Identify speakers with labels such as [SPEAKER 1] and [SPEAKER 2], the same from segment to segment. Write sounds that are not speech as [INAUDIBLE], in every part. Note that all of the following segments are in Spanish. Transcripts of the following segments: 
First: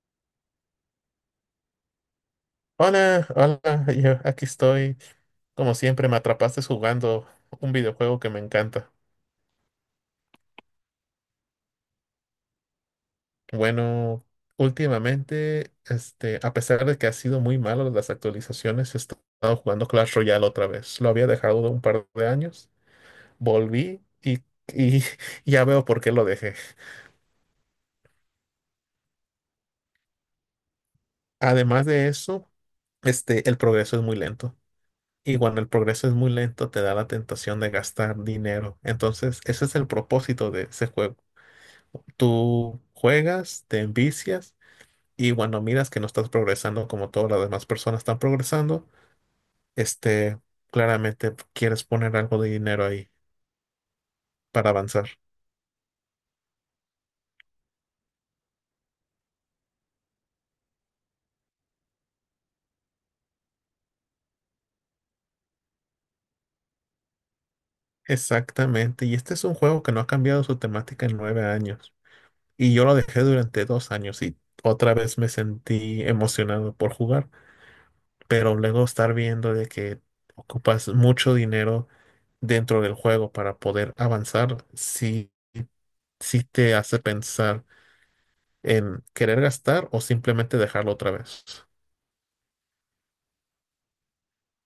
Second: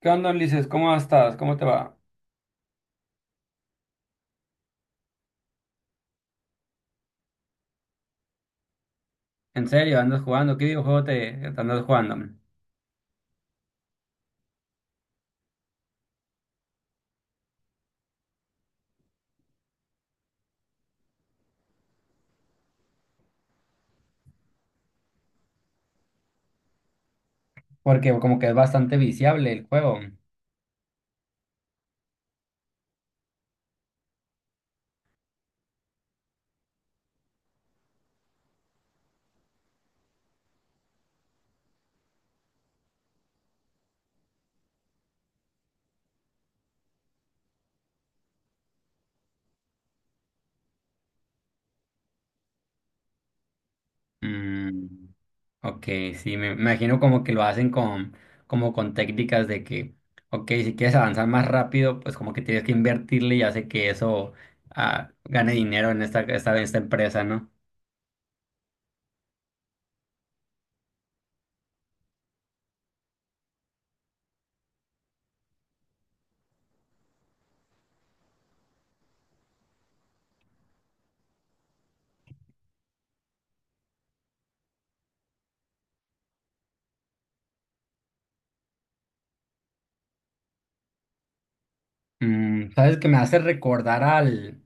[SPEAKER 1] ¿Qué onda, Ulises? ¿Cómo estás? ¿Cómo te va?
[SPEAKER 2] Hola, hola, [LAUGHS] yo aquí estoy. Como siempre, me atrapaste jugando un videojuego que me encanta.
[SPEAKER 1] ¿En serio? ¿Andas jugando? ¿Qué videojuego te andas jugando?
[SPEAKER 2] Bueno, últimamente, a pesar de que ha sido muy malo las actualizaciones, he estado jugando Clash Royale otra vez. Lo había dejado de un par de años, volví y [LAUGHS] ya veo por qué lo dejé.
[SPEAKER 1] Porque como que es bastante viciable el juego.
[SPEAKER 2] Además de eso, el progreso es muy lento. Y cuando el progreso es muy lento, te da la tentación de gastar dinero. Entonces, ese es el propósito de ese juego. Tú juegas, te envicias y cuando miras que no estás progresando como todas las demás personas están progresando, este, claramente quieres poner algo de dinero ahí para
[SPEAKER 1] Mm,
[SPEAKER 2] avanzar.
[SPEAKER 1] ok, sí, me imagino como que lo hacen con, como con técnicas de que, ok, si quieres avanzar más rápido, pues como que tienes que invertirle y hace que eso gane dinero en esta empresa, ¿no?
[SPEAKER 2] Exactamente, y este es un juego que no ha cambiado su temática en 9 años. Y yo lo dejé durante 2 años y otra vez me sentí emocionado por jugar, pero luego estar viendo de que ocupas mucho dinero dentro del juego para poder avanzar, sí, sí te hace pensar en querer gastar o simplemente dejarlo otra vez.
[SPEAKER 1] ¿Sabes? Que me hace recordar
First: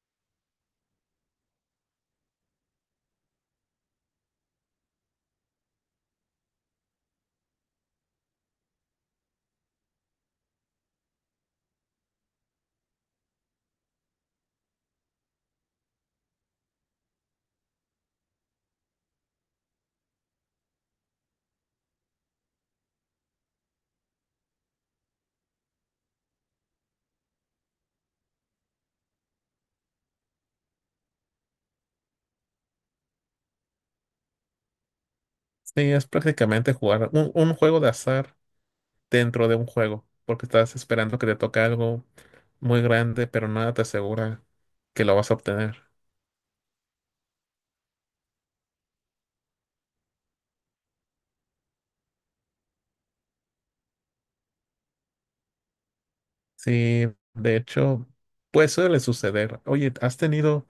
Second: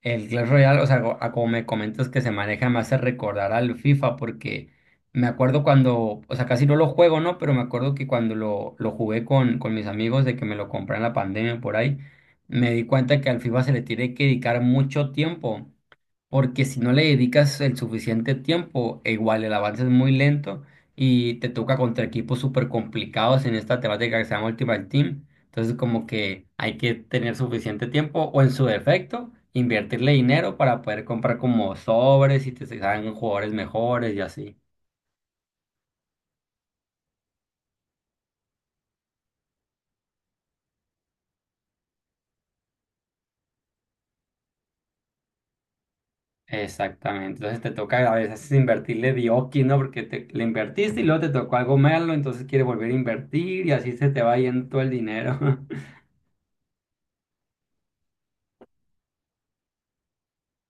[SPEAKER 1] El Clash Royale, o sea, a como me comentas que se maneja, me hace recordar al FIFA porque me acuerdo cuando, o sea, casi no lo juego, ¿no? Pero me acuerdo que cuando lo jugué con mis amigos de que me lo compré en la pandemia por ahí, me di cuenta que al FIFA se le tiene que dedicar mucho tiempo porque si no le dedicas el suficiente tiempo, e igual el avance es muy lento y te toca contra equipos súper complicados en esta temática que se llama Ultimate Team. Entonces, como que hay que tener suficiente tiempo o en su defecto, invertirle dinero para poder comprar como sobres y te salgan jugadores mejores y así.
[SPEAKER 2] Sí, es prácticamente jugar un juego de azar dentro de un juego, porque estás esperando que te toque algo muy grande, pero nada te asegura que lo vas a obtener.
[SPEAKER 1] Exactamente, entonces te toca a veces invertirle dioki, ¿no? Porque le invertiste y luego te tocó algo malo, entonces quieres volver a invertir y así se te va yendo todo el dinero. [LAUGHS]
[SPEAKER 2] Sí, de hecho, pues suele suceder. Oye, ¿has tenido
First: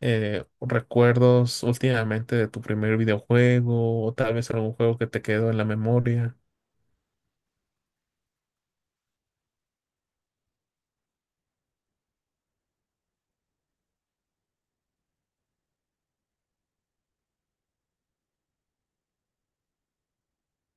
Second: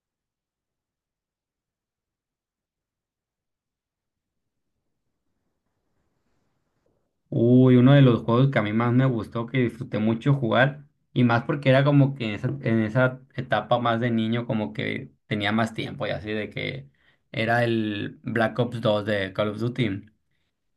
[SPEAKER 2] recuerdos últimamente de tu primer videojuego o tal vez algún juego que te quedó en la memoria?
[SPEAKER 1] Uy, uno de los juegos que a mí más me gustó, que disfruté mucho jugar, y más porque era como que en esa etapa más de niño, como que tenía más tiempo y así, de que era el Black Ops 2 de Call of Duty.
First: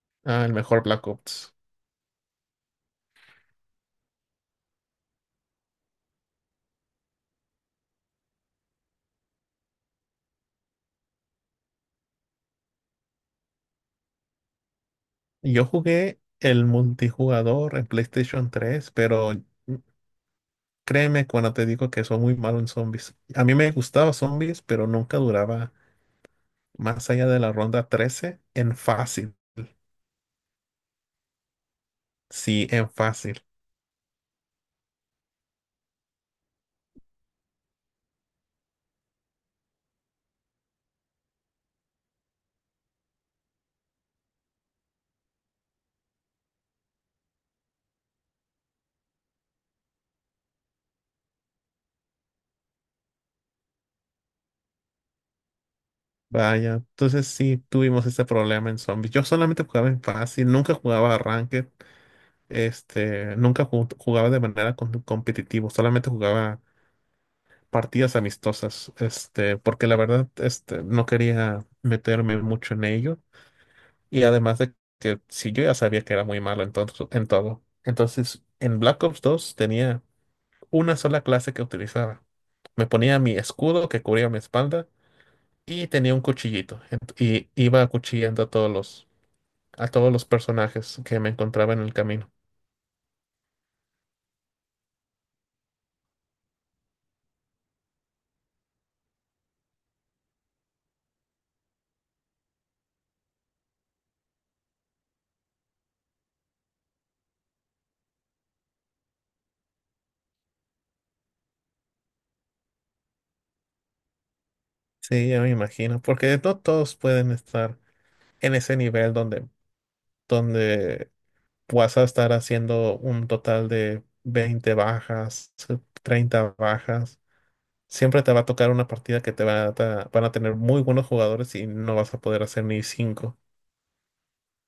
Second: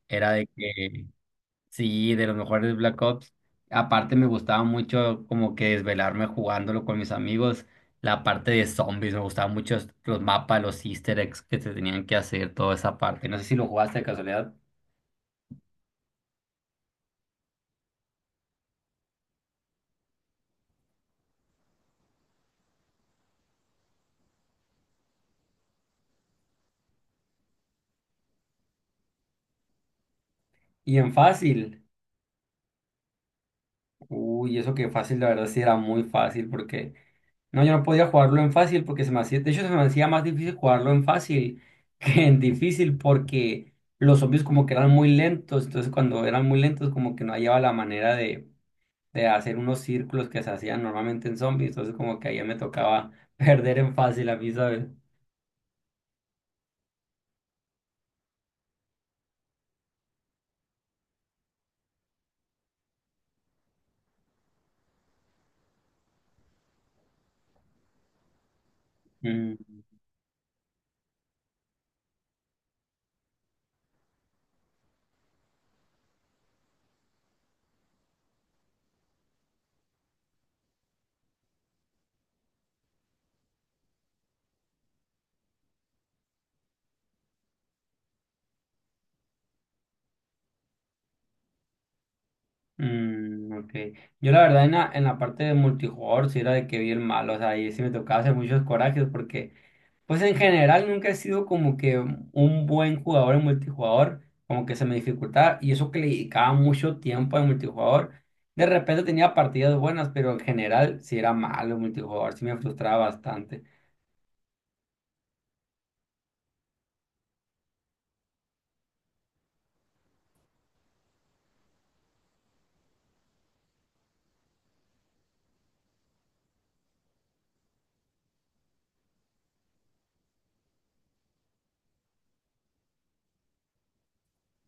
[SPEAKER 1] Era
[SPEAKER 2] Ah,
[SPEAKER 1] de
[SPEAKER 2] el mejor Black
[SPEAKER 1] que,
[SPEAKER 2] Ops.
[SPEAKER 1] sí, de los mejores Black Ops. Aparte me gustaba mucho como que desvelarme jugándolo con mis amigos, la parte de zombies, me gustaban mucho los mapas, los easter eggs que se tenían que hacer, toda esa parte. No sé si lo jugaste de casualidad.
[SPEAKER 2] Yo jugué el multijugador en PlayStation 3, pero créeme cuando te digo que soy muy malo en zombies. A mí me gustaba zombies, pero nunca duraba más allá de la ronda 13 en fácil.
[SPEAKER 1] Y en fácil.
[SPEAKER 2] Sí, en fácil.
[SPEAKER 1] Uy, eso que fácil, la verdad sí era muy fácil porque no, yo no podía jugarlo en fácil porque se me hacía, de hecho se me hacía más difícil jugarlo en fácil [LAUGHS] que en difícil porque los zombies como que eran muy lentos, entonces cuando eran muy lentos como que no hallaba la manera de hacer unos círculos que se hacían normalmente en zombies, entonces como que ahí me tocaba [LAUGHS] perder en fácil a mí, ¿sabes?
[SPEAKER 2] Vaya, entonces sí tuvimos ese problema en zombies. Yo solamente jugaba en fácil, nunca jugaba ranked, nunca jugaba de manera competitiva, solamente jugaba partidas amistosas,
[SPEAKER 1] Mm,
[SPEAKER 2] porque la verdad, no quería meterme mucho en ello. Y además de que si yo ya sabía que era muy malo en todo, en todo. Entonces, en Black Ops 2 tenía una sola clase que utilizaba. Me ponía mi escudo que cubría mi espalda y tenía un cuchillito. Y iba acuchillando a todos los personajes que me encontraba en el camino.
[SPEAKER 1] mm, ok. Yo la verdad en la parte de multijugador sí era de que vi el malo, o sea, ahí sí me tocaba hacer muchos corajes porque. Pues en general nunca he sido como que un buen jugador en multijugador, como que se me dificultaba y eso que le dedicaba mucho tiempo en multijugador. De repente tenía partidas buenas, pero en general sí era malo en multijugador, sí me frustraba bastante.
[SPEAKER 2] Sí, ya me imagino, porque no todos pueden estar en ese nivel donde, donde vas a estar haciendo un total de 20 bajas, 30 bajas. Siempre te va a tocar una partida que te va a ta- van a tener muy buenos jugadores y no vas a poder hacer ni cinco.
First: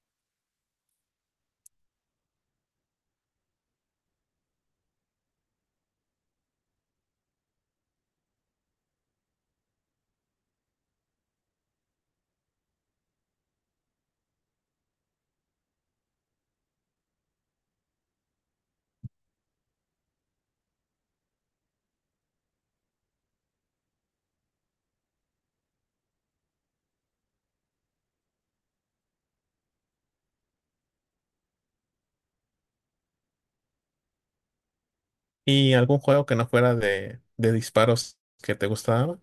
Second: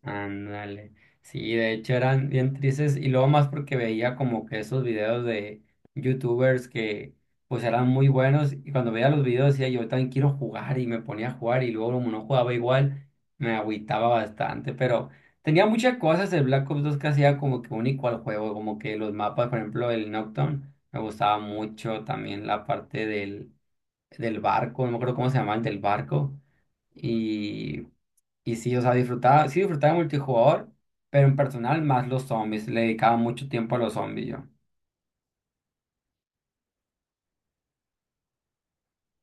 [SPEAKER 1] Ándale. Sí, de hecho eran bien tristes y luego más porque veía como que esos videos de youtubers que pues eran muy buenos y cuando veía los videos decía yo también quiero jugar y me ponía a jugar y luego como no jugaba igual me agüitaba bastante, pero tenía muchas cosas el Black Ops 2 que hacía como que único al juego, como que los mapas, por ejemplo, el Nocturne me gustaba mucho, también la parte del barco, no me acuerdo cómo se llamaba el del barco. Y y sí, o sea, disfrutaba, sí disfrutaba de multijugador, pero en personal más los zombies. Le dedicaba mucho tiempo a los zombies yo.
[SPEAKER 2] ¿Y algún juego que no fuera de disparos que te gustaba?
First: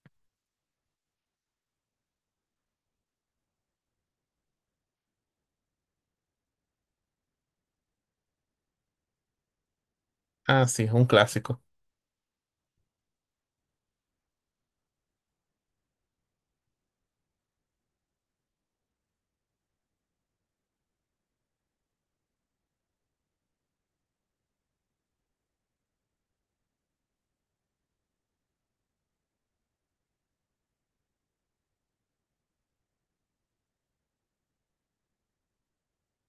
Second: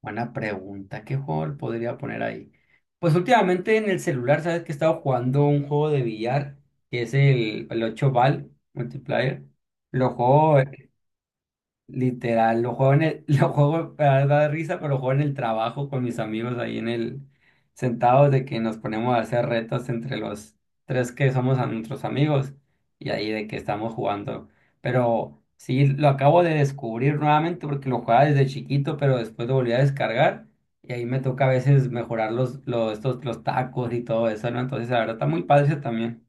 [SPEAKER 1] Buena pregunta, ¿qué juego le podría poner ahí? Pues últimamente en el celular, ¿sabes que he estado jugando un juego de billar? Que es el 8 Ball Multiplayer. Lo juego.
[SPEAKER 2] Ah, sí, un clásico.
[SPEAKER 1] Literal, lo juego en el, [LAUGHS] lo juego para dar risa, pero lo juego en el trabajo con mis amigos ahí en el, sentados de que nos ponemos a hacer retos entre los tres que somos a nuestros amigos y ahí de que estamos jugando. Pero sí, lo acabo de descubrir nuevamente porque lo jugaba desde chiquito, pero después lo volví a descargar y ahí me toca a veces mejorar los tacos y todo eso, ¿no? Entonces, la verdad está muy padre ese también.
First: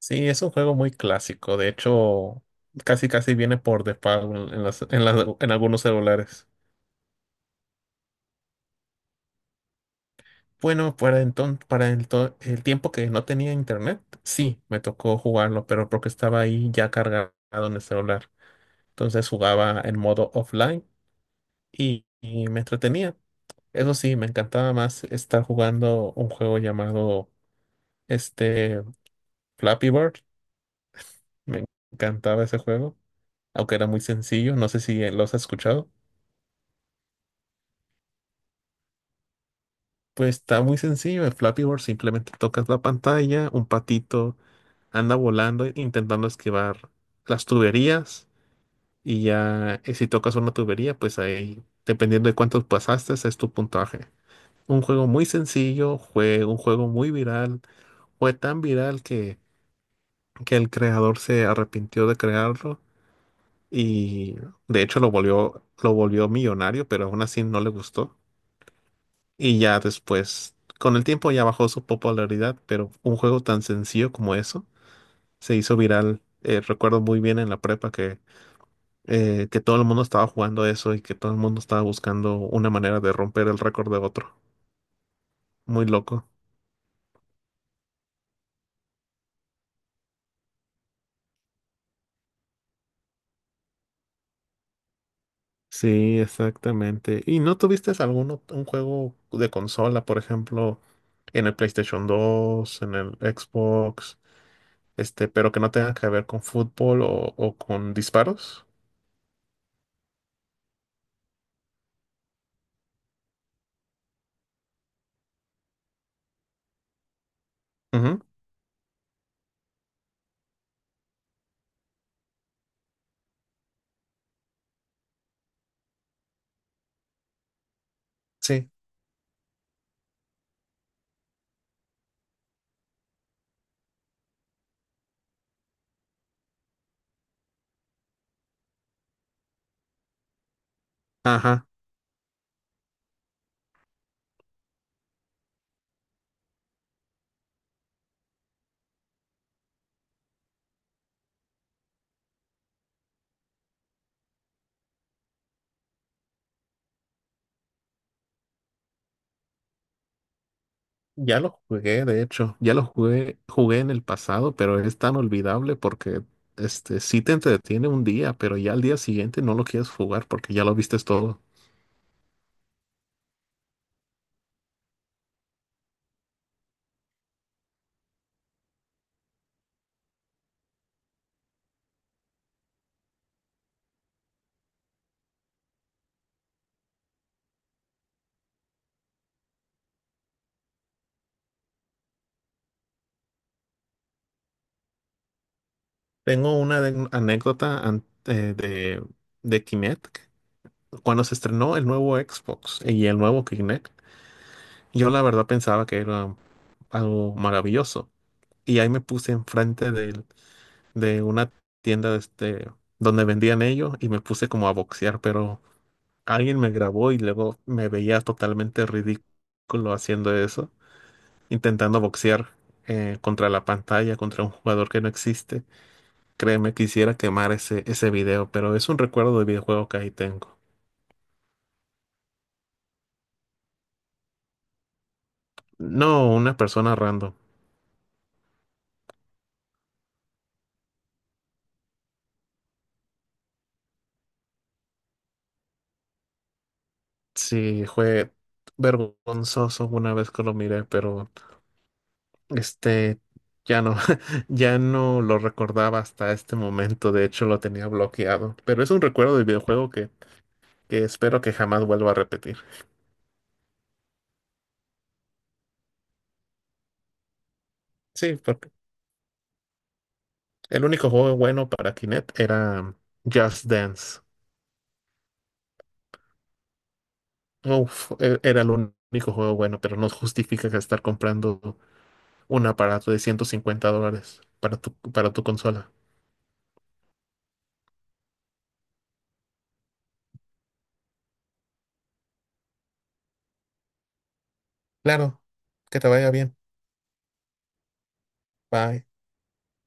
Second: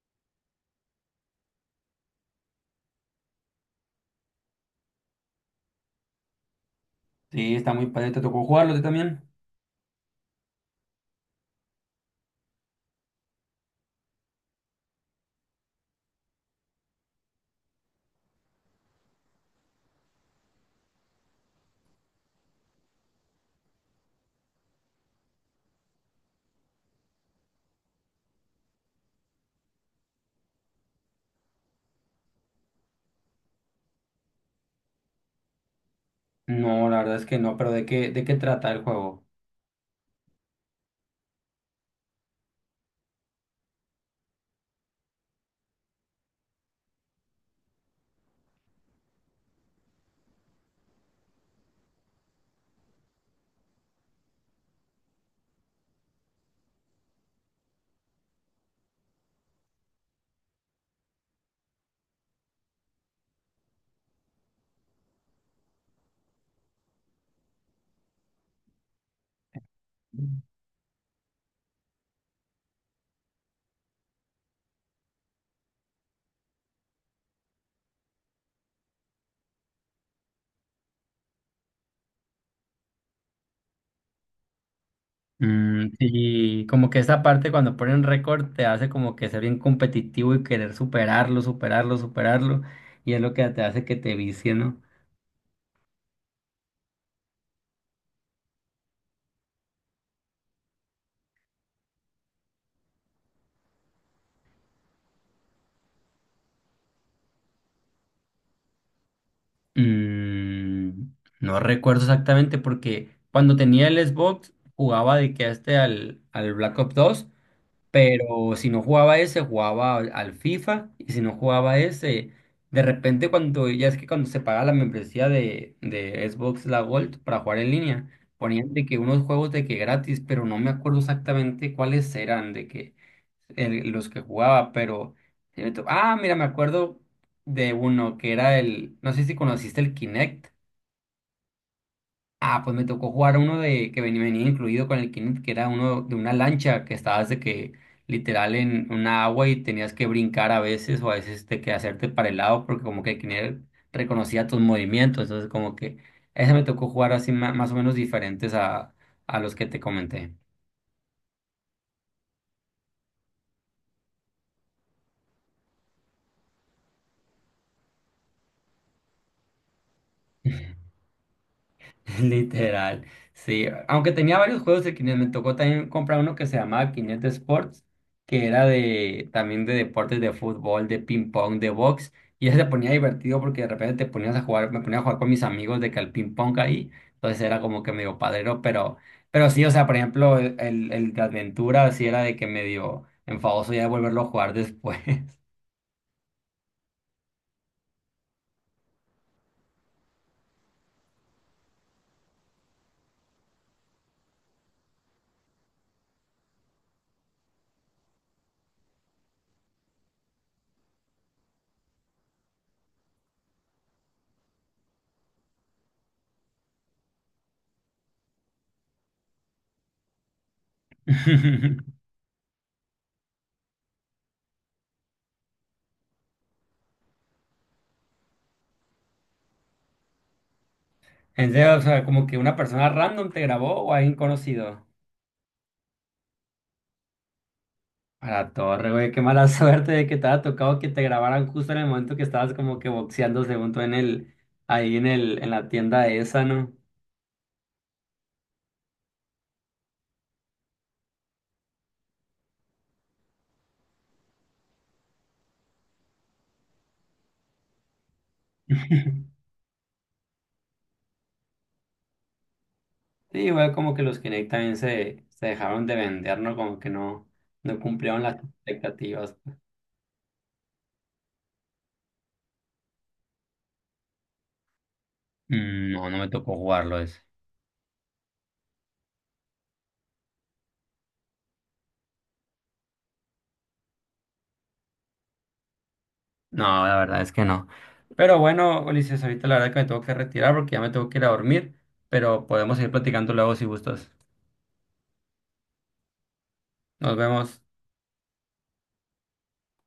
[SPEAKER 2] Sí, es un juego muy clásico. De hecho, casi casi viene por default en las- en las- en algunos celulares.
[SPEAKER 1] Sí, está muy padre. ¿Te tocó jugarlo a ti también?
[SPEAKER 2] Bueno, para enton- para el, to- el tiempo que no tenía internet, sí, me tocó jugarlo, pero porque estaba ahí ya cargado en el celular. Entonces jugaba en modo offline y me entretenía. Eso sí, me encantaba más estar jugando un juego llamado este Flappy Bird. Me encantaba ese juego, aunque era muy sencillo. No sé si lo has escuchado.
[SPEAKER 1] No, la verdad es que no, pero ¿de qué trata el juego?
[SPEAKER 2] Pues está muy sencillo. En Flappy Bird simplemente tocas la pantalla, un patito anda volando intentando esquivar las tuberías y ya si tocas una tubería, pues ahí, dependiendo de cuántos pasaste, es tu puntaje. Un juego muy sencillo, fue un juego muy viral, fue tan viral que el creador se arrepintió de crearlo y de hecho lo volvió millonario, pero aún así no le gustó. Y ya después, con el tiempo ya bajó su popularidad, pero un juego tan sencillo como eso se hizo viral. Recuerdo muy bien en la prepa que todo el mundo estaba jugando eso y que todo el mundo estaba buscando una manera de romper el récord de otro. Muy loco.
[SPEAKER 1] Y como que esa parte cuando ponen récord te hace como que ser bien competitivo y querer superarlo, superarlo, superarlo. Y es lo que te hace que te vicie, ¿no?
[SPEAKER 2] Sí, exactamente. ¿Y no tuviste algún un juego de consola, por ejemplo, en el PlayStation 2, en el Xbox, pero que no tenga que ver con fútbol o con disparos?
[SPEAKER 1] Mm, no recuerdo exactamente porque cuando tenía el Xbox jugaba de que a este al Black Ops 2.
[SPEAKER 2] Ujú.
[SPEAKER 1] Pero si no jugaba ese, jugaba al FIFA. Y si no jugaba ese, de repente cuando, ya es que cuando se pagaba la membresía de Xbox La Gold para jugar en línea,
[SPEAKER 2] Sí.
[SPEAKER 1] ponían de que unos juegos de que gratis, pero no me acuerdo exactamente cuáles eran, de que los que jugaba, pero. Mira, me acuerdo de uno que era el. No sé si conociste el Kinect.
[SPEAKER 2] Ajá.
[SPEAKER 1] Pues me tocó jugar uno de que venía incluido con el Kinect, que era uno de una lancha que estabas de que literal en una agua y tenías que brincar a veces o a veces de que hacerte para el lado porque como que el Kinect reconocía tus movimientos, entonces como que ese me tocó jugar así más, o menos diferentes a los que te comenté.
[SPEAKER 2] Ya lo jugué, de hecho. Ya lo jugué, jugué en el pasado, pero es tan olvidable porque este sí te entretiene un día, pero ya al día siguiente no lo quieres jugar porque ya lo vistes todo.
[SPEAKER 1] [LAUGHS] Literal, sí. Aunque tenía varios juegos de Kinect, me tocó también comprar uno que se llamaba Kinect Sports, que era de también de deportes de fútbol, de ping pong, de box, y ese se ponía divertido porque de repente te ponías a jugar, me ponía a jugar con mis amigos de que al ping pong ahí, entonces era como que medio padrero, pero sí, o sea, por ejemplo, el de aventura sí era de que medio enfadoso ya de volverlo a jugar después.
[SPEAKER 2] Tengo una anécdota de, Kinect. Cuando se estrenó el nuevo Xbox y el nuevo Kinect, yo la verdad pensaba que era algo maravilloso. Y ahí me puse enfrente de una tienda donde vendían ellos y me puse como a boxear, pero alguien me grabó y luego me veía totalmente ridículo haciendo eso,
[SPEAKER 1] [LAUGHS]
[SPEAKER 2] intentando boxear contra la pantalla, contra un jugador que no existe. Créeme, quisiera quemar ese video, pero es un recuerdo de videojuego que ahí tengo.
[SPEAKER 1] En serio, o sea, como que una persona random te grabó o alguien conocido.
[SPEAKER 2] No, una persona random.
[SPEAKER 1] A la torre, güey, qué mala [LAUGHS] suerte de que te haya tocado que te grabaran justo en el momento que estabas como que boxeando según tú en el, ahí en el, en la tienda esa, ¿no?
[SPEAKER 2] Sí, fue vergonzoso una vez que lo miré, pero este ya no, [LAUGHS] ya no lo recordaba hasta este momento. De hecho, lo tenía bloqueado. Pero es un recuerdo
[SPEAKER 1] [LAUGHS]
[SPEAKER 2] del videojuego que espero que jamás vuelva a repetir.
[SPEAKER 1] Sí, igual como que los Kinect también se dejaron de vender, ¿no? Como que no, no cumplieron las
[SPEAKER 2] Sí, porque
[SPEAKER 1] expectativas.
[SPEAKER 2] el único juego bueno para Kinect era Just Dance.
[SPEAKER 1] Mm, no, no me tocó jugarlo ese.
[SPEAKER 2] Uf, era el único juego bueno, pero no justifica que estar comprando un aparato de $150 para tu consola.
[SPEAKER 1] No, la verdad es que no. Pero bueno, Ulises, ahorita la verdad que me tengo que retirar porque ya me tengo que ir a dormir, pero podemos seguir platicando luego si gustas.
[SPEAKER 2] Claro, que te vaya bien.
[SPEAKER 1] Nos vemos.
[SPEAKER 2] Bye.